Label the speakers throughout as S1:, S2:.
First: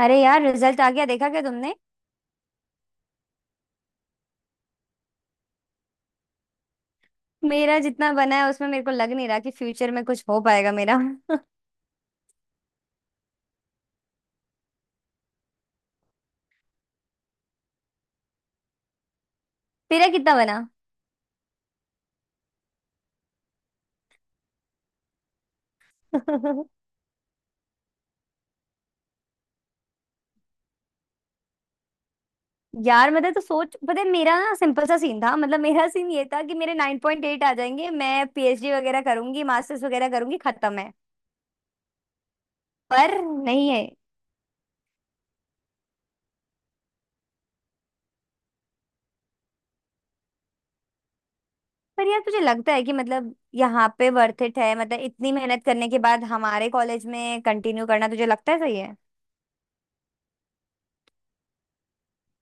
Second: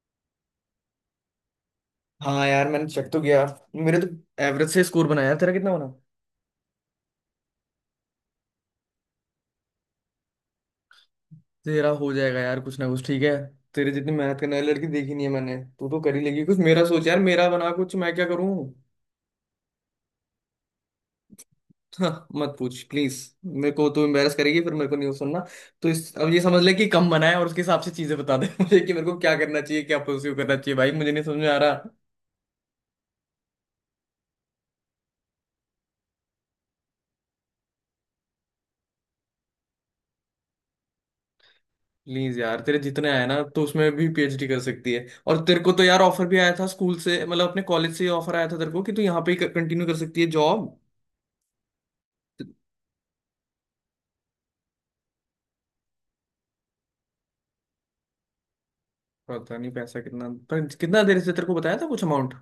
S1: अरे यार रिजल्ट आ गया। देखा क्या तुमने?
S2: हाँ यार, मैंने चेक तो किया। मेरे तो एवरेज से स्कोर बनाया। तेरा कितना बना?
S1: मेरा जितना बना है उसमें मेरे को लग नहीं रहा कि फ्यूचर में कुछ हो पाएगा मेरा।
S2: तेरा हो जाएगा यार, कुछ ना कुछ ठीक है। तेरे जितनी मेहनत करने वाली लड़की देखी नहीं है मैंने। तू तो कर ही लेगी कुछ। मेरा सोच यार, मेरा बना कुछ? मैं क्या करूँ?
S1: तेरा कितना बना?
S2: हाँ, मत पूछ प्लीज। मेरे को तो एम्बेरस करेगी, फिर मेरे को नहीं सुनना। तो इस अब ये समझ ले कि कम बनाए और उसके हिसाब से चीजें बता दे। मुझे कि मेरे को क्या करना चाहिए, क्या प्रोसीव करना चाहिए भाई। मुझे नहीं समझ में आ रहा।
S1: यार मतलब तो सोच, पता है मेरा ना, सिंपल सा सीन था। मतलब मेरा सीन ये था कि मेरे 9.8 आ जाएंगे, मैं पीएचडी वगैरह करूंगी, मास्टर्स वगैरह करूंगी, खत्म है।
S2: प्लीज यार, तेरे जितने
S1: पर
S2: आए ना तो
S1: नहीं है।
S2: उसमें भी पीएचडी कर सकती है। और तेरे को तो यार ऑफर भी आया था स्कूल से, मतलब अपने कॉलेज से ऑफर आया था तेरे को कि तू यहाँ पे ही कंटिन्यू कर सकती है जॉब।
S1: पर यार तुझे लगता है कि मतलब यहाँ पे वर्थ इट है? मतलब इतनी मेहनत करने के बाद हमारे कॉलेज में कंटिन्यू करना, तुझे लगता है सही है?
S2: पता नहीं पैसा कितना पर कितना, देर से तेरे को बताया था कुछ अमाउंट।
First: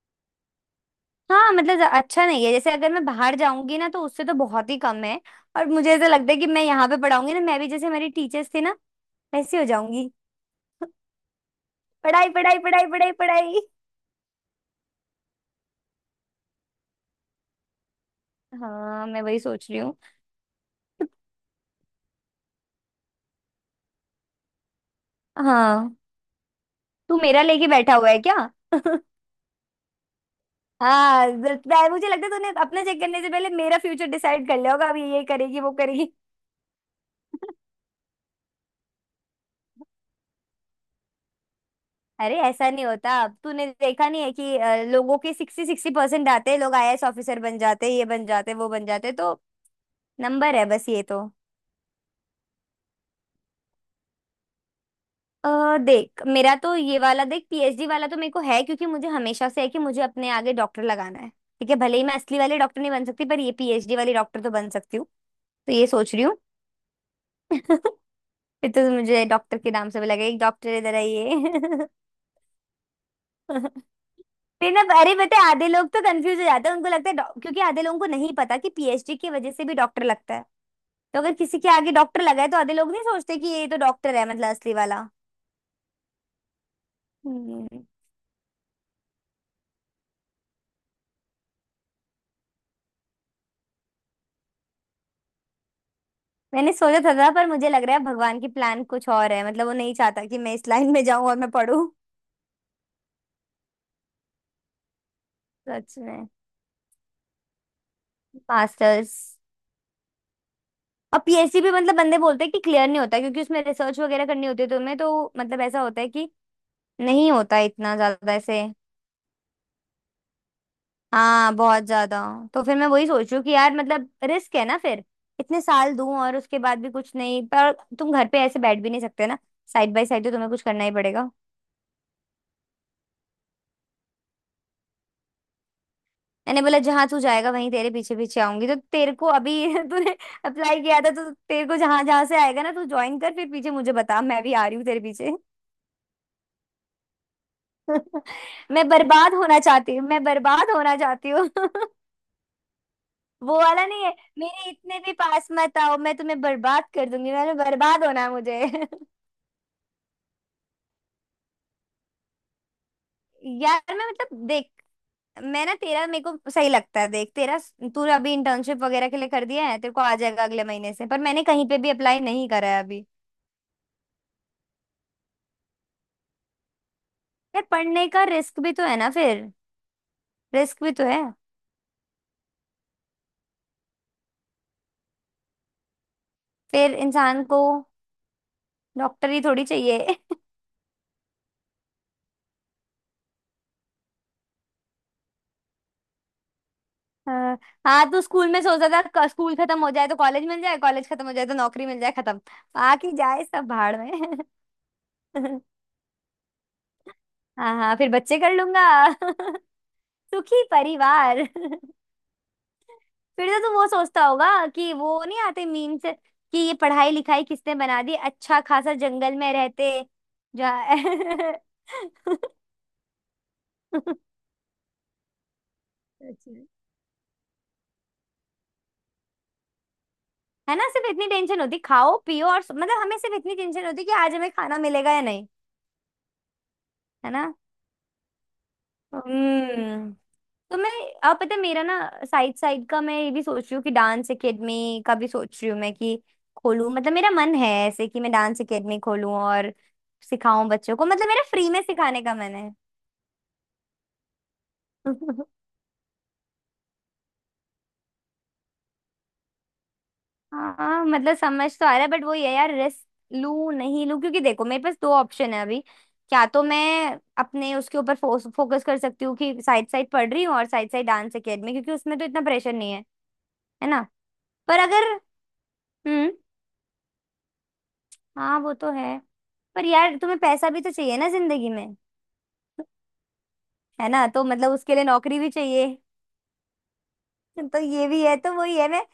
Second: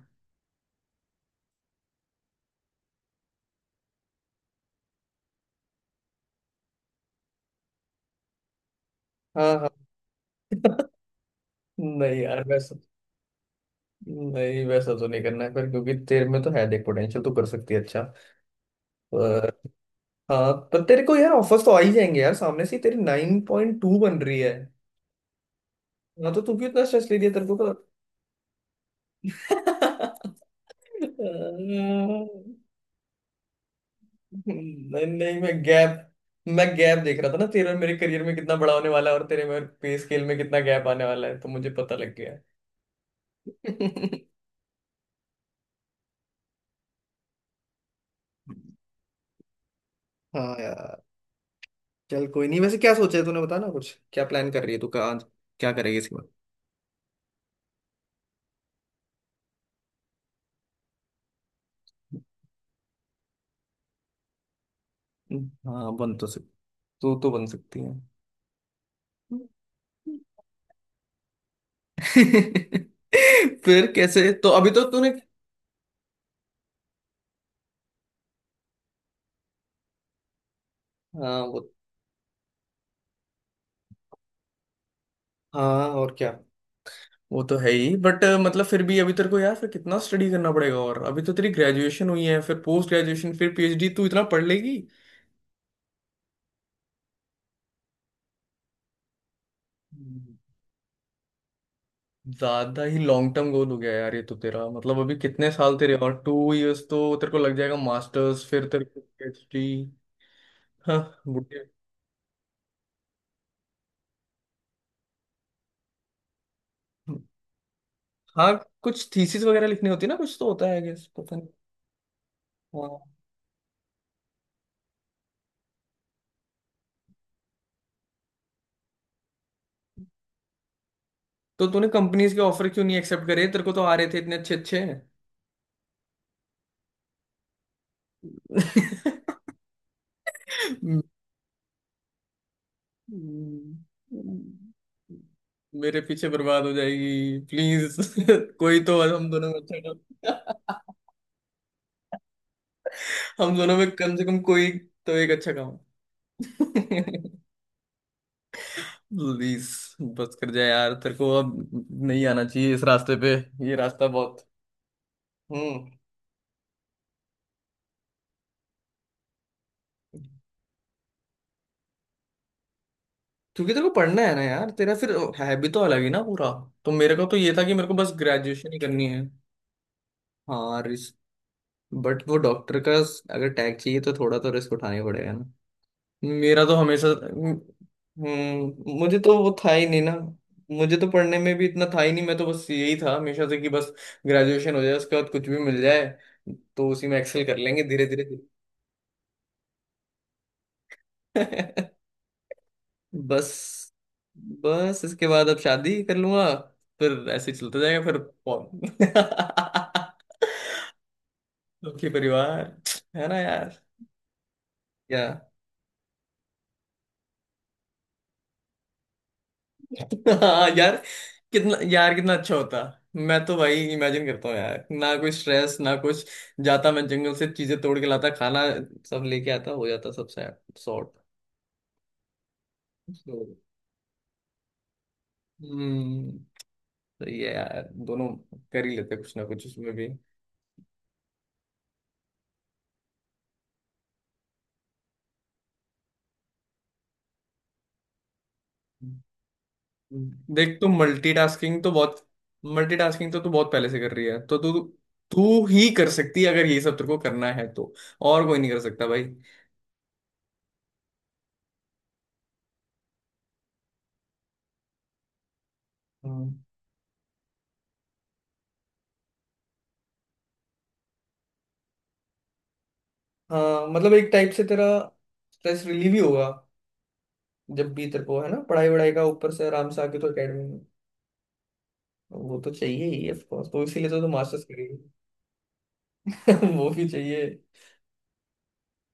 S1: हाँ, मतलब अच्छा नहीं है। जैसे अगर मैं बाहर जाऊंगी ना तो उससे तो बहुत ही कम है। और मुझे ऐसा लगता है कि मैं यहाँ पे पढ़ाऊंगी ना, मैं भी जैसे मेरी टीचर्स थी ना
S2: हाँ
S1: वैसी हो
S2: हाँ।
S1: जाऊंगी।
S2: नहीं
S1: पढ़ाई
S2: यार
S1: पढ़ाई
S2: वैसा।
S1: पढ़ाई पढ़ाई पढ़ाई।
S2: नहीं, वैसा तो नहीं करना है पर क्योंकि तेरे में तो है देख पोटेंशियल, तू कर सकती है अच्छा।
S1: हाँ मैं वही
S2: पर
S1: सोच रही हूँ।
S2: हाँ, पर तेरे को यार ऑफर्स तो आ ही जाएंगे यार सामने से ही। तेरी 9.2 बन रही है।
S1: हाँ
S2: हाँ, तो तू क्यों इतना स्ट्रेस
S1: तू
S2: ले लिया
S1: मेरा
S2: तेरे को?
S1: लेके बैठा हुआ है क्या? हाँ, मुझे लगता है
S2: तो।
S1: तूने अपना चेक करने से पहले मेरा फ्यूचर डिसाइड कर लिया होगा अब
S2: नहीं
S1: ये
S2: नहीं,
S1: करेगी वो करेगी।
S2: मैं गैप देख रहा था ना तेरे और मेरे करियर में कितना बड़ा होने वाला है, और तेरे में पे स्केल में कितना गैप आने वाला है, तो मुझे पता लग
S1: अरे
S2: गया।
S1: ऐसा नहीं होता। अब तूने देखा नहीं है कि लोगों के सिक्सटी सिक्सटी परसेंट आते हैं, लोग आईएएस ऑफिसर बन जाते हैं, ये बन जाते हैं, वो बन जाते हैं। तो
S2: हाँ
S1: नंबर है बस
S2: यार।
S1: ये तो।
S2: चल कोई नहीं, वैसे क्या सोचा है तूने? बता ना कुछ, क्या प्लान कर रही है तू? कहाँ
S1: अ
S2: क्या करेगी इसके
S1: देख
S2: बाद?
S1: मेरा तो ये वाला देख, पीएचडी वाला तो मेरे को है क्योंकि मुझे हमेशा से है कि मुझे अपने आगे डॉक्टर लगाना है। ठीक है, भले ही मैं असली वाले डॉक्टर नहीं बन सकती, पर ये पीएचडी वाली डॉक्टर तो बन सकती हूँ। तो ये
S2: हाँ
S1: सोच
S2: बन
S1: रही
S2: तो
S1: हूँ।
S2: सकती। तू तो बन सकती है।
S1: फिर तो मुझे डॉक्टर के नाम से भी लगे, एक डॉक्टर इधर आइए।
S2: फिर कैसे, तो अभी
S1: फिर ना,
S2: तो तूने।
S1: अरे पता है आधे लोग तो कंफ्यूज हो जाते हैं, उनको लगता है क्योंकि आधे लोगों को नहीं पता कि पीएचडी की वजह से भी डॉक्टर लगता है। तो अगर
S2: हाँ
S1: किसी
S2: वो।
S1: के आगे डॉक्टर लगा है तो आधे लोग नहीं सोचते कि ये तो डॉक्टर है, मतलब असली वाला।
S2: हाँ और क्या। वो तो
S1: हम्म।
S2: है ही बट मतलब फिर भी, अभी तेरे को यार फिर कितना स्टडी करना पड़ेगा। और अभी तो तेरी ग्रेजुएशन हुई है, फिर पोस्ट ग्रेजुएशन, फिर पीएचडी, तू इतना पढ़ लेगी?
S1: मैंने सोचा था पर मुझे लग रहा है भगवान की प्लान कुछ और है। मतलब वो नहीं चाहता कि मैं इस लाइन में जाऊं और मैं पढूं।
S2: ज्यादा ही लॉन्ग टर्म गोल हो गया यार ये तो तेरा, मतलब अभी कितने साल तेरे
S1: सच
S2: और।
S1: में?
S2: 2 इयर्स तो तेरे को लग जाएगा मास्टर्स, फिर तेरे को
S1: मास्टर्स
S2: पीएचडी। हाँ
S1: और पीएससी
S2: बुढ़े।
S1: भी, मतलब बंदे बोलते हैं कि क्लियर नहीं होता, क्योंकि उसमें रिसर्च वगैरह करनी होती है तुम्हें तो, मतलब ऐसा होता है कि नहीं होता इतना ज्यादा
S2: हाँ,
S1: ऐसे।
S2: कुछ थीसिस वगैरह लिखनी होती है ना, कुछ तो होता है गेस पता नहीं।
S1: हाँ बहुत ज्यादा। तो फिर मैं
S2: हाँ
S1: वही सोच रही हूँ कि यार मतलब रिस्क है ना फिर, इतने साल दूं और उसके बाद भी कुछ नहीं पर। तुम घर पे ऐसे बैठ भी नहीं सकते ना। साइड बाय साइड तो तुम्हें कुछ करना ही पड़ेगा।
S2: तो तूने कंपनीज के ऑफर क्यों नहीं एक्सेप्ट करे? तेरे को तो आ रहे थे इतने अच्छे अच्छे।
S1: मैंने बोला जहां तू जाएगा वहीं तेरे पीछे पीछे आऊंगी। तो तेरे को अभी तूने अप्लाई किया था तो तेरे को जहां जहां से आएगा ना तू ज्वाइन कर, फिर पीछे
S2: हम्म,
S1: मुझे बता मैं भी आ रही हूँ तेरे पीछे।
S2: मेरे पीछे बर्बाद हो जाएगी प्लीज। कोई
S1: मैं
S2: तो हम
S1: बर्बाद
S2: दोनों
S1: होना
S2: में अच्छा
S1: चाहती हूँ, मैं बर्बाद
S2: काम।
S1: होना चाहती हूँ। वो
S2: हम दोनों
S1: वाला
S2: में
S1: नहीं है।
S2: कम से कम
S1: मेरे
S2: कोई
S1: इतने
S2: तो
S1: भी
S2: एक
S1: पास
S2: अच्छा
S1: मत
S2: काम।
S1: आओ, मैं तुम्हें बर्बाद कर दूंगी, मैंने बर्बाद होना है मुझे।
S2: प्लीज बस कर जाए यार तेरे को। अब नहीं आना चाहिए इस रास्ते पे। ये
S1: यार मैं
S2: रास्ता
S1: मतलब
S2: बहुत।
S1: देख, मैं ना
S2: हम्म
S1: तेरा मेरे को सही लगता है देख तेरा। तूने अभी इंटर्नशिप वगैरह के लिए कर दिया है, तेरे को आ जाएगा अगले महीने से, पर मैंने कहीं पे भी अप्लाई नहीं करा है अभी।
S2: क्योंकि तेरे को पढ़ना है ना यार, तेरा फिर है भी तो अलग ही ना पूरा। तो मेरे को तो ये था
S1: यार
S2: कि मेरे को
S1: पढ़ने
S2: बस
S1: का रिस्क भी
S2: ग्रेजुएशन ही
S1: तो है
S2: करनी
S1: ना
S2: है।
S1: फिर।
S2: हाँ
S1: रिस्क भी तो
S2: रिस्क।
S1: है।
S2: बट वो डॉक्टर का अगर टैग चाहिए तो थोड़ा तो रिस्क उठाना ही पड़ेगा। मेरा तो
S1: फिर
S2: हमेशा
S1: इंसान को
S2: मुझे तो
S1: डॉक्टरी
S2: वो
S1: थोड़ी
S2: था ही नहीं ना।
S1: चाहिए।
S2: मुझे तो पढ़ने में भी इतना था ही नहीं, मैं तो बस यही था हमेशा से कि बस ग्रेजुएशन हो जाए, उसके बाद कुछ भी मिल जाए तो उसी में एक्सेल कर
S1: हाँ,
S2: लेंगे धीरे
S1: हाँ, तू
S2: धीरे।
S1: स्कूल में सोचता था स्कूल खत्म हो जाए तो कॉलेज मिल जाए, कॉलेज खत्म हो जाए तो नौकरी मिल जाए, खत्म। आके जाए
S2: बस
S1: सब भाड़ में।
S2: बस, इसके बाद अब शादी कर लूंगा। फिर ऐसे ही
S1: हाँ
S2: चलता
S1: हाँ
S2: जाएगा।
S1: फिर
S2: फिर
S1: बच्चे कर लूंगा।
S2: कौन?
S1: सुखी परिवार।
S2: दुखी परिवार। है ना
S1: फिर तो तू
S2: यार?
S1: वो सोचता होगा कि वो
S2: क्या?
S1: नहीं आते मीम से कि ये पढ़ाई लिखाई किसने बना दी, अच्छा खासा जंगल में रहते
S2: हाँ
S1: जा।
S2: यार, कितना यार कितना अच्छा होता। मैं तो भाई इमेजिन करता हूँ यार, ना कोई स्ट्रेस ना कुछ।
S1: अच्छा।
S2: जाता मैं जंगल से चीजें तोड़ के लाता खाना, सब लेके आता, हो जाता सबसे।
S1: है ना, सिर्फ
S2: सॉर्ट
S1: इतनी टेंशन होती, खाओ पियो, और मतलब हमें सिर्फ
S2: तो।
S1: इतनी टेंशन होती कि आज हमें खाना मिलेगा या नहीं।
S2: हम्म
S1: है
S2: सही
S1: ना।
S2: है यार दोनों। कर ही लेते कुछ ना कुछ उसमें भी।
S1: हम्म। तो मैं अब पता है मेरा ना, साइड साइड का मैं ये भी सोच रही हूँ कि डांस एकेडमी का भी सोच रही हूँ मैं, कि खोलूँ। मतलब मेरा मन है ऐसे कि मैं डांस एकेडमी खोलूँ और सिखाऊं
S2: देख तू
S1: बच्चों को। मतलब मेरा फ्री में सिखाने का मन है।
S2: मल्टीटास्किंग तो तू बहुत पहले से कर रही है। तो तू तू ही कर सकती है अगर ये सब तेरे को करना है। तो और कोई नहीं कर सकता भाई।
S1: हाँ मतलब समझ तो आ रहा है बट वो ये यार रिस्क लूं नहीं लूं क्योंकि देखो मेरे पास दो ऑप्शन है अभी। क्या, तो मैं अपने उसके ऊपर फोकस कर सकती हूँ कि साइड साइड पढ़ रही हूँ और साइड साइड डांस एकेडमी, क्योंकि उसमें तो इतना प्रेशर नहीं है।
S2: हाँ,
S1: है ना?
S2: मतलब एक टाइप से
S1: पर
S2: तेरा
S1: अगर,
S2: स्ट्रेस रिलीव ही
S1: हम्म,
S2: होगा। जब भी तेरे को है
S1: हाँ
S2: ना
S1: वो
S2: पढ़ाई
S1: तो
S2: वढ़ाई
S1: है।
S2: का, ऊपर से
S1: पर
S2: आराम से
S1: यार
S2: आके तो
S1: तुम्हें
S2: एकेडमी
S1: पैसा
S2: में।
S1: भी तो चाहिए ना जिंदगी में।
S2: वो तो चाहिए ही ऑफ कोर्स, तो
S1: है
S2: इसीलिए तो,
S1: ना?
S2: तो
S1: तो
S2: मास्टर्स
S1: मतलब उसके
S2: करेगी।
S1: लिए नौकरी भी चाहिए।
S2: वो भी चाहिए।
S1: तो ये भी है तो वही है, मैं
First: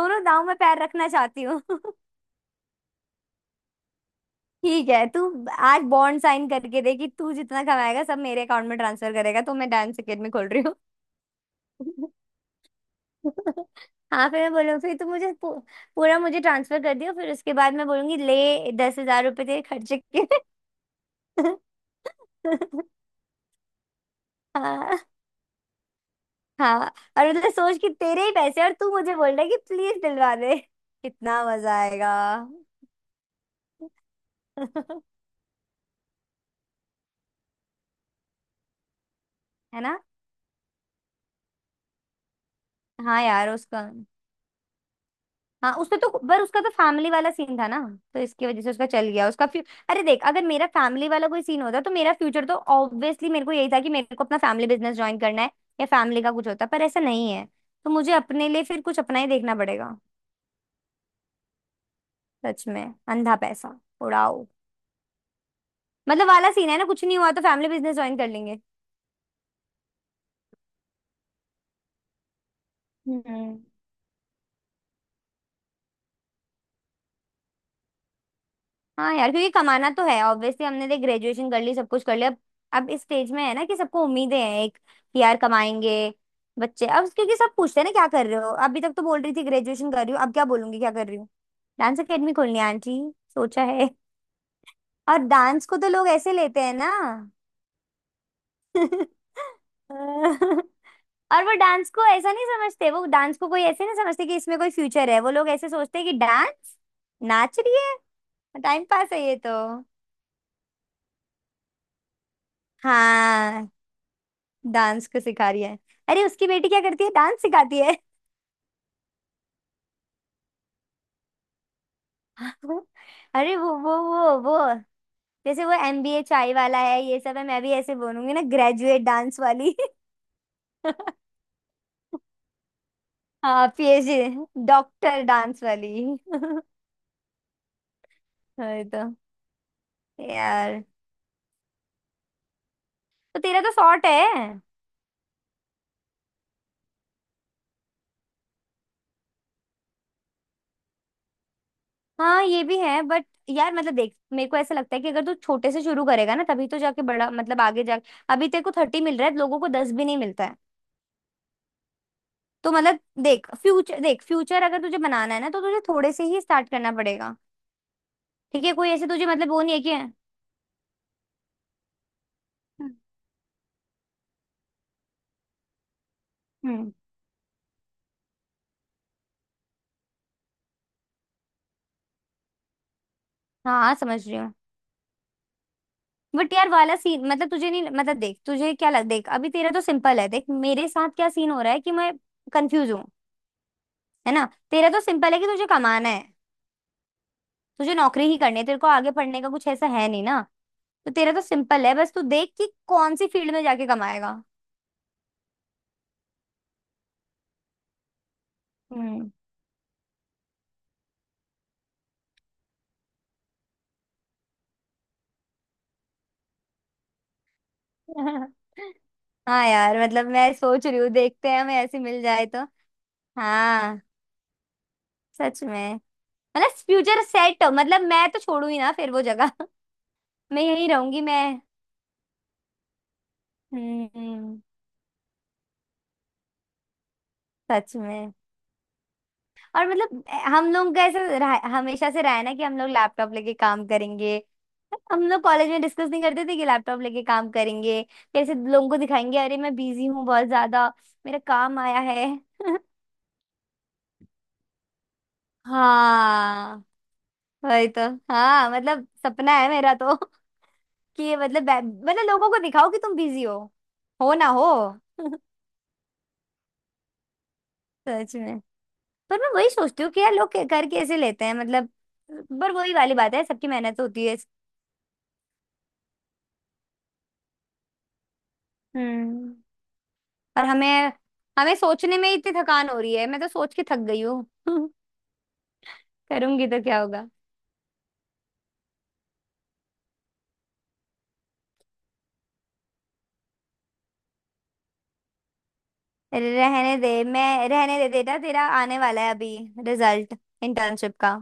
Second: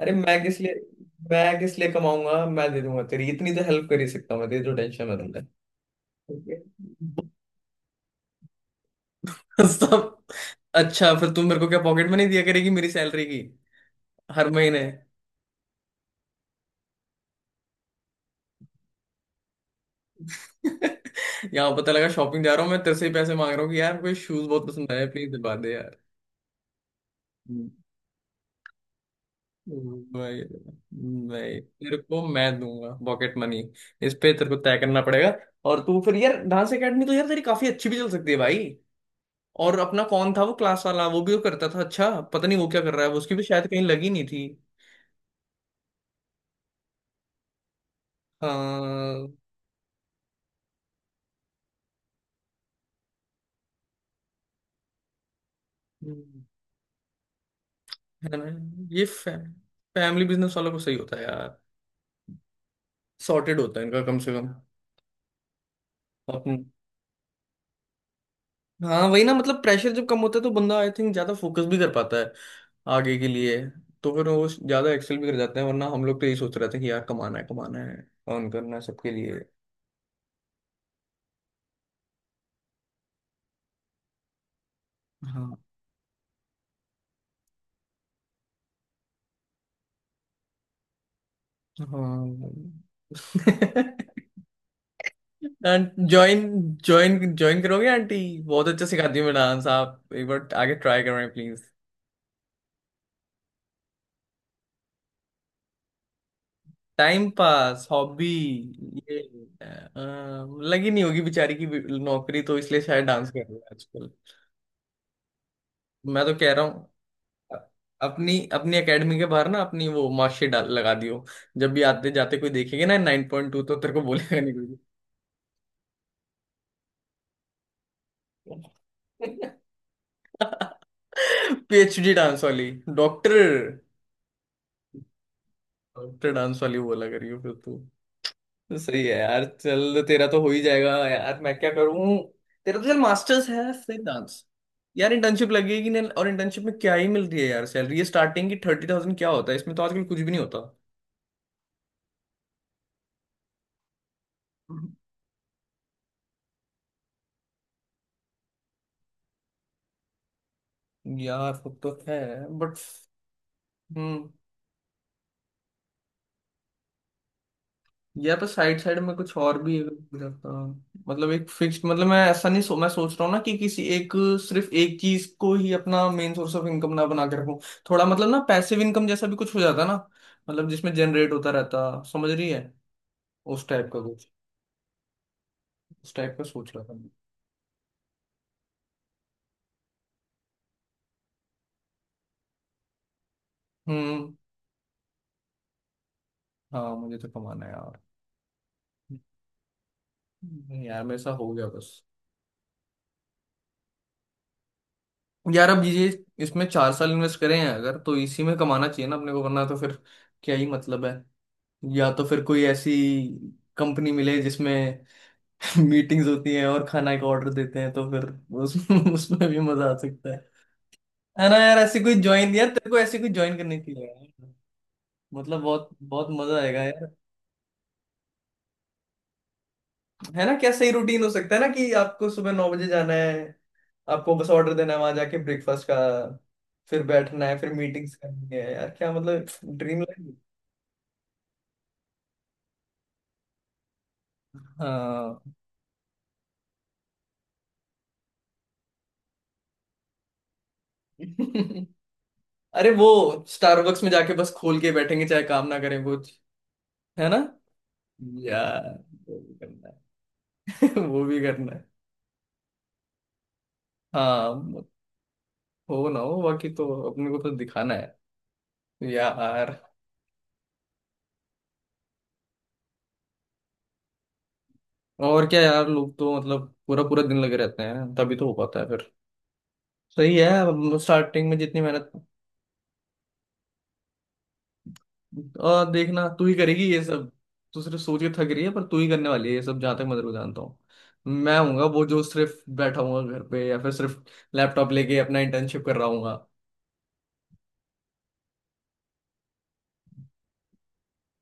S2: अरे
S1: दांव में पैर रखना चाहती
S2: मैं
S1: हूँ।
S2: किस लिए कमाऊंगा? मैं दे दूंगा, तेरी इतनी तो हेल्प कर ही सकता हूँ मैं। तेरी जो
S1: ठीक है,
S2: टेंशन में
S1: तू
S2: रहता है।
S1: आज बॉन्ड साइन
S2: ठीक
S1: करके दे कि तू जितना कमाएगा सब मेरे अकाउंट में ट्रांसफर करेगा तो
S2: है।
S1: मैं डांस
S2: सब।
S1: अकेडमी खोल रही हूँ।
S2: अच्छा, फिर तुम मेरे को क्या पॉकेट में नहीं दिया करेगी मेरी सैलरी की
S1: हाँ फिर
S2: हर
S1: मैं बोलूँ,
S2: महीने?
S1: फिर तू मुझे पूरा मुझे ट्रांसफर कर दियो, फिर उसके बाद मैं बोलूंगी ले 10,000 रुपये तेरे खर्चे के।
S2: यहाँ पता लगा, शॉपिंग जा रहा हूँ मैं, तेरे से ही पैसे मांग रहा हूँ कि यार कोई शूज बहुत पसंद
S1: हाँ,
S2: आया, प्लीज दिलवा दे यार।
S1: हाँ, और मतलब सोच कि तेरे ही पैसे और तू मुझे बोल रहा है कि प्लीज दिलवा
S2: भाई,
S1: दे। कितना
S2: भाई
S1: मजा
S2: तेरे
S1: आएगा।
S2: को मैं दूंगा पॉकेट मनी। इस पे तेरे को तय करना पड़ेगा। और तू फिर यार डांस एकेडमी तो यार तेरी काफी अच्छी भी चल सकती है भाई। और
S1: है ना।
S2: अपना कौन था वो क्लास वाला, वो भी वो करता था अच्छा, पता नहीं वो क्या कर रहा है वो,
S1: हाँ
S2: उसकी भी
S1: यार
S2: शायद
S1: उसका,
S2: कहीं लगी नहीं थी।
S1: हाँ उसने तो, पर उसका तो फैमिली वाला सीन था ना, तो इसकी वजह से उसका चल
S2: हाँ
S1: गया। उसका अरे देख, अगर मेरा फैमिली वाला कोई सीन होता तो मेरा फ्यूचर तो ऑब्वियसली मेरे को यही था कि मेरे को अपना फैमिली बिजनेस ज्वाइन करना है, या फैमिली का
S2: हम्म,
S1: कुछ होता, पर ऐसा नहीं है। तो मुझे
S2: है ना
S1: अपने लिए फिर कुछ
S2: ये
S1: अपना ही देखना पड़ेगा।
S2: फैमिली बिजनेस वालों को सही होता है यार।
S1: सच में, अंधा
S2: सॉर्टेड
S1: पैसा
S2: होता है इनका कम से
S1: उड़ाओ।
S2: कम
S1: मतलब वाला
S2: अपने।
S1: सीन है ना, कुछ नहीं हुआ तो फैमिली बिजनेस ज्वाइन कर लेंगे।
S2: हाँ वही ना, मतलब प्रेशर जब कम होता है तो बंदा आई थिंक ज्यादा फोकस भी कर पाता है आगे के लिए।
S1: हम्म।
S2: तो फिर वो ज्यादा एक्सेल भी कर जाते हैं वरना हम लोग तो यही सोच रहे थे कि यार कमाना है कमाना है, अर्न करना है सबके
S1: हाँ यार,
S2: लिए।
S1: क्योंकि कमाना तो है ऑब्वियसली। हमने देख ग्रेजुएशन कर ली, सब कुछ कर लिया। अब इस स्टेज में है ना कि सबको उम्मीदें हैं एक कि यार
S2: हाँ
S1: कमाएंगे बच्चे अब, क्योंकि सब पूछते हैं ना क्या कर रहे हो, अभी तक तो बोल रही थी ग्रेजुएशन कर रही हूँ, अब क्या बोलूंगी क्या कर रही हूँ, डांस एकेडमी
S2: हाँ।
S1: खोलनी है आंटी। सोचा है। और डांस
S2: हाँ,
S1: को तो लोग ऐसे
S2: ज्वाइन
S1: लेते हैं ना।
S2: ज्वाइन ज्वाइन करोगे आंटी? बहुत अच्छा सिखाती है मैं डांस, आप एक बार आगे ट्राई करें
S1: और वो
S2: प्लीज।
S1: डांस को ऐसा नहीं समझते, वो डांस को कोई ऐसे नहीं समझते कि इसमें कोई फ्यूचर है। वो लोग ऐसे सोचते हैं कि डांस
S2: टाइम
S1: नाच रही
S2: पास हॉबी।
S1: है, टाइम पास
S2: ये
S1: है ये तो।
S2: अ, लगी नहीं होगी बेचारी की नौकरी, तो इसलिए शायद डांस कर रही है
S1: हाँ,
S2: आजकल।
S1: डांस को सिखा रही है। अरे
S2: मैं तो
S1: उसकी
S2: कह रहा
S1: बेटी क्या
S2: हूँ,
S1: करती है? डांस सिखाती है।
S2: अपनी अपनी एकेडमी के बाहर ना अपनी वो मार्कशीट डाल लगा दियो। जब भी आते जाते कोई देखेगा ना नाइन पॉइंट
S1: अरे
S2: टू
S1: वो
S2: तो तेरे
S1: वो
S2: को
S1: वो
S2: बोलेगा नहीं
S1: वो
S2: कुछ।
S1: जैसे वो एमबीए चाय वाला है, ये सब है, मैं भी ऐसे बोलूंगी ना, ग्रेजुएट डांस वाली।
S2: पीएचडी डांस वाली। डॉक्टर
S1: हाँ पीएचडी डॉक्टर डांस वाली।
S2: डॉक्टर डांस वाली वो लग रही हो फिर तू। तो
S1: वही
S2: सही
S1: तो।
S2: है यार, चल तेरा तो हो ही
S1: यार
S2: जाएगा यार। मैं क्या करूं? तेरा तो चल
S1: तो
S2: मास्टर्स
S1: तेरा तो
S2: है फिर
S1: शॉर्ट है।
S2: डांस। यार इंटर्नशिप लगेगी ना, और इंटर्नशिप में क्या ही मिलती है यार सैलरी, ये स्टार्टिंग की 30,000 क्या होता है, इसमें तो आजकल कुछ भी नहीं होता।
S1: हाँ ये भी है बट यार मतलब देख, मेरे को ऐसा लगता है कि अगर तू छोटे से शुरू करेगा ना तभी तो जाके बड़ा, मतलब आगे जाके, अभी तेरे को 30 मिल रहा है, लोगों को 10 भी नहीं मिलता।
S2: यार वो तो है
S1: तो
S2: बट,
S1: मतलब देख फ्यूचर, देख फ्यूचर अगर तुझे बनाना है ना तो तुझे थोड़े से ही स्टार्ट करना पड़ेगा।
S2: या पर
S1: ठीक है
S2: साइड
S1: कोई
S2: साइड
S1: ऐसे
S2: में
S1: तुझे
S2: कुछ
S1: मतलब वो
S2: और
S1: नहीं
S2: भी
S1: है कि, हम्म।
S2: रहता। मतलब एक फिक्स्ड, मतलब मैं ऐसा नहीं, मैं सोच रहा हूँ ना कि किसी एक, सिर्फ एक चीज को ही अपना main source of
S1: hmm.
S2: Income ना बना के रखूं। थोड़ा मतलब ना पैसिव इनकम जैसा भी कुछ हो जाता ना, मतलब जिसमें जनरेट होता रहता, समझ रही है? उस
S1: हाँ,
S2: टाइप
S1: हाँ,
S2: का
S1: समझ
S2: कुछ,
S1: रही हूँ।
S2: उस टाइप का
S1: बट यार
S2: सोच रहा था
S1: वाला
S2: मैं।
S1: सीन, मतलब तुझे नहीं मतलब देख तुझे क्या लग, देख अभी तेरा तो सिंपल है, देख मेरे साथ क्या सीन हो रहा है कि मैं कंफ्यूज हूँ। है
S2: हम्म।
S1: ना। तेरा तो सिंपल है कि तुझे कमाना है।
S2: हाँ, मुझे तो कमाना है
S1: तुझे
S2: यार।
S1: नौकरी ही करनी है, तेरे को आगे पढ़ने का कुछ ऐसा है नहीं ना।
S2: नहीं यार,
S1: तो
S2: मेरे
S1: तेरा
S2: साथ
S1: तो
S2: हो गया
S1: सिंपल
S2: बस।
S1: है, बस तू देख कि कौन सी फील्ड में जाके कमाएगा।
S2: यार अब ये, इसमें 4 साल इन्वेस्ट करें हैं अगर तो इसी में कमाना चाहिए ना
S1: हम्म।
S2: अपने को वरना तो फिर क्या ही मतलब है। या तो फिर कोई ऐसी कंपनी मिले जिसमें मीटिंग्स होती हैं और खाना का ऑर्डर देते हैं, तो फिर उस उसमें भी
S1: हाँ
S2: मजा आ
S1: यार मतलब
S2: सकता है।
S1: मैं सोच रही हूँ,
S2: है
S1: देखते
S2: ना
S1: हैं हमें
S2: यार?
S1: ऐसी
S2: ऐसी कोई
S1: मिल जाए
S2: ज्वाइन
S1: तो।
S2: यार तेरे को ऐसी कोई ज्वाइन करने की
S1: हाँ,
S2: है। मतलब
S1: सच
S2: बहुत
S1: में,
S2: बहुत मजा
S1: मतलब
S2: आएगा यार।
S1: Future set. मतलब मैं तो छोड़ू ही ना फिर वो जगह।
S2: है ना?
S1: मैं
S2: क्या
S1: यही
S2: सही
S1: रहूंगी
S2: रूटीन हो सकता है
S1: मैं।
S2: ना कि आपको सुबह 9 बजे जाना है, आपको बस
S1: हम्म।
S2: ऑर्डर देना है वहां जाके ब्रेकफास्ट का, फिर बैठना है, फिर
S1: सच
S2: मीटिंग्स
S1: में,
S2: करनी है यार क्या मतलब।
S1: और
S2: ड्रीम
S1: मतलब
S2: लाइफ।
S1: हम लोग का ऐसा हमेशा से रहा है ना कि हम लोग लैपटॉप लेके काम करेंगे। हम लोग
S2: हाँ।
S1: कॉलेज में डिस्कस नहीं करते थे कि लैपटॉप लेके काम करेंगे, कैसे लोगों को दिखाएंगे अरे मैं बिजी हूँ बहुत ज्यादा, मेरा काम आया है।
S2: अरे वो, स्टारबक्स में जाके बस खोल के बैठेंगे चाहे काम ना करें कुछ।
S1: हाँ
S2: है ना
S1: वही तो। हाँ
S2: यार,
S1: मतलब
S2: वो
S1: सपना
S2: भी
S1: है
S2: करना
S1: मेरा तो।
S2: है।
S1: कि
S2: वो
S1: ये
S2: भी
S1: मतलब
S2: करना है।
S1: मतलब लोगों को दिखाओ कि तुम बिजी हो ना
S2: हाँ
S1: हो।
S2: हो ना हो, बाकी तो अपने को तो दिखाना
S1: सच
S2: है
S1: में। पर मैं वही
S2: यार।
S1: सोचती हूँ कि यार लोग कर कैसे लेते हैं मतलब। पर वही वाली बात है, सबकी मेहनत होती है।
S2: और क्या यार, लोग तो मतलब पूरा पूरा दिन लगे रहते हैं, तभी तो हो पाता है फिर।
S1: हम्म।
S2: सही
S1: और
S2: है,
S1: हमें,
S2: स्टार्टिंग में
S1: हमें
S2: जितनी मेहनत।
S1: सोचने में ही इतनी थकान हो रही है, मैं तो सोच के थक गई हूँ।
S2: और देखना, तू ही
S1: करूंगी तो
S2: करेगी
S1: क्या
S2: ये
S1: होगा?
S2: सब। तू सिर्फ सोच के थक रही है पर तू ही करने वाली है ये सब, जहाँ तक मैं तेरे को जानता हूँ। मैं हूँगा वो जो सिर्फ बैठा हूँ घर पे, या फिर सिर्फ लैपटॉप लेके अपना इंटर्नशिप कर रहा हूँ।
S1: रहने दे मैं, रहने दे बेटा, तेरा आने वाला है अभी रिजल्ट इंटर्नशिप का।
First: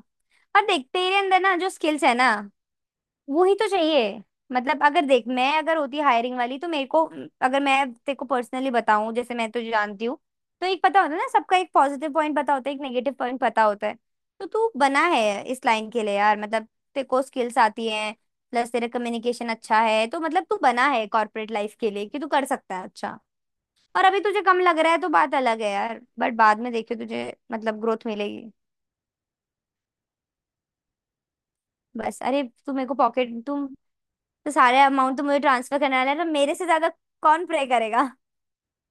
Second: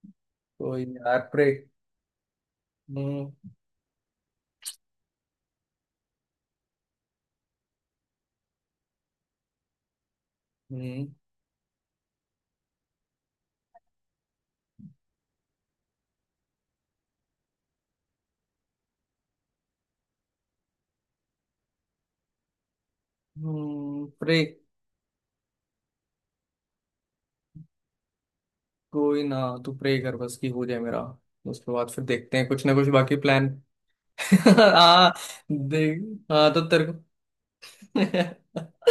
S1: और
S2: तो
S1: देखते ही
S2: यार
S1: अंदर
S2: प्रे,
S1: ना जो स्किल्स है ना,
S2: हम्म
S1: वो ही तो चाहिए। मतलब अगर देख, मैं अगर होती हायरिंग वाली तो मेरे को, अगर मैं तेरे को पर्सनली बताऊं जैसे मैं तो जानती हूँ, तो एक पता होता है ना सबका, एक पॉजिटिव पॉइंट पता होता है, एक नेगेटिव पॉइंट पता होता है। तो तू बना है इस लाइन के लिए यार, मतलब तेरे को स्किल्स आती हैं, प्लस तेरा कम्युनिकेशन अच्छा है, तो मतलब तू बना है कॉर्पोरेट लाइफ के लिए कि तू कर सकता है अच्छा। और अभी
S2: प्रे।
S1: तुझे कम लग रहा है तो बात अलग है यार बट बाद में देखियो तुझे मतलब ग्रोथ मिलेगी।
S2: कोई ना, तू प्रे कर बस कि हो जाए मेरा, उसके बाद फिर
S1: बस
S2: देखते
S1: अरे
S2: हैं कुछ
S1: तू
S2: ना
S1: मेरे
S2: कुछ
S1: को
S2: बाकी
S1: पॉकेट,
S2: प्लान।
S1: तुम तो सारे
S2: हाँ
S1: अमाउंट तो मुझे ट्रांसफर करने
S2: देख।
S1: वाला है तो
S2: हाँ
S1: मेरे
S2: तो
S1: से
S2: तेरे
S1: ज्यादा
S2: को।
S1: कौन प्रे करेगा?
S2: हाँ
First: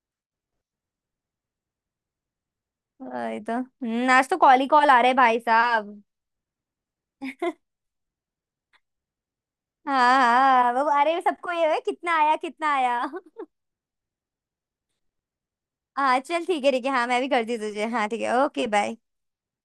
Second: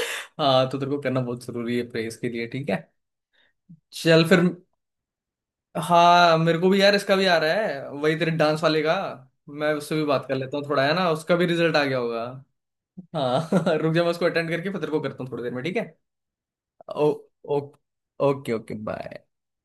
S2: तो तेरे को करना बहुत जरूरी है प्रेस के लिए, ठीक है।
S1: वही तो। हम्म।
S2: चल
S1: आज तो
S2: फिर।
S1: कॉल ही कॉल आ रहे हैं भाई साहब।
S2: हाँ मेरे को भी यार इसका भी आ रहा है, वही तेरे डांस वाले का। मैं उससे भी
S1: हाँ
S2: बात कर लेता हूँ
S1: हाँ,
S2: थोड़ा,
S1: वो,
S2: है ना,
S1: अरे
S2: उसका भी
S1: सबको ये
S2: रिजल्ट
S1: है
S2: आ गया
S1: कितना
S2: होगा।
S1: आया कितना आया।
S2: हाँ। रुक जा, मैं उसको अटेंड करके फिर तेरे को करता हूँ थोड़ी देर में ठीक है।
S1: हाँ चल, ठीक है, ठीक है, हाँ
S2: ओ।
S1: मैं भी करती
S2: ओ।
S1: हूँ तुझे, हाँ ठीक है,
S2: okay
S1: okay
S2: okay,
S1: bye.
S2: Bye.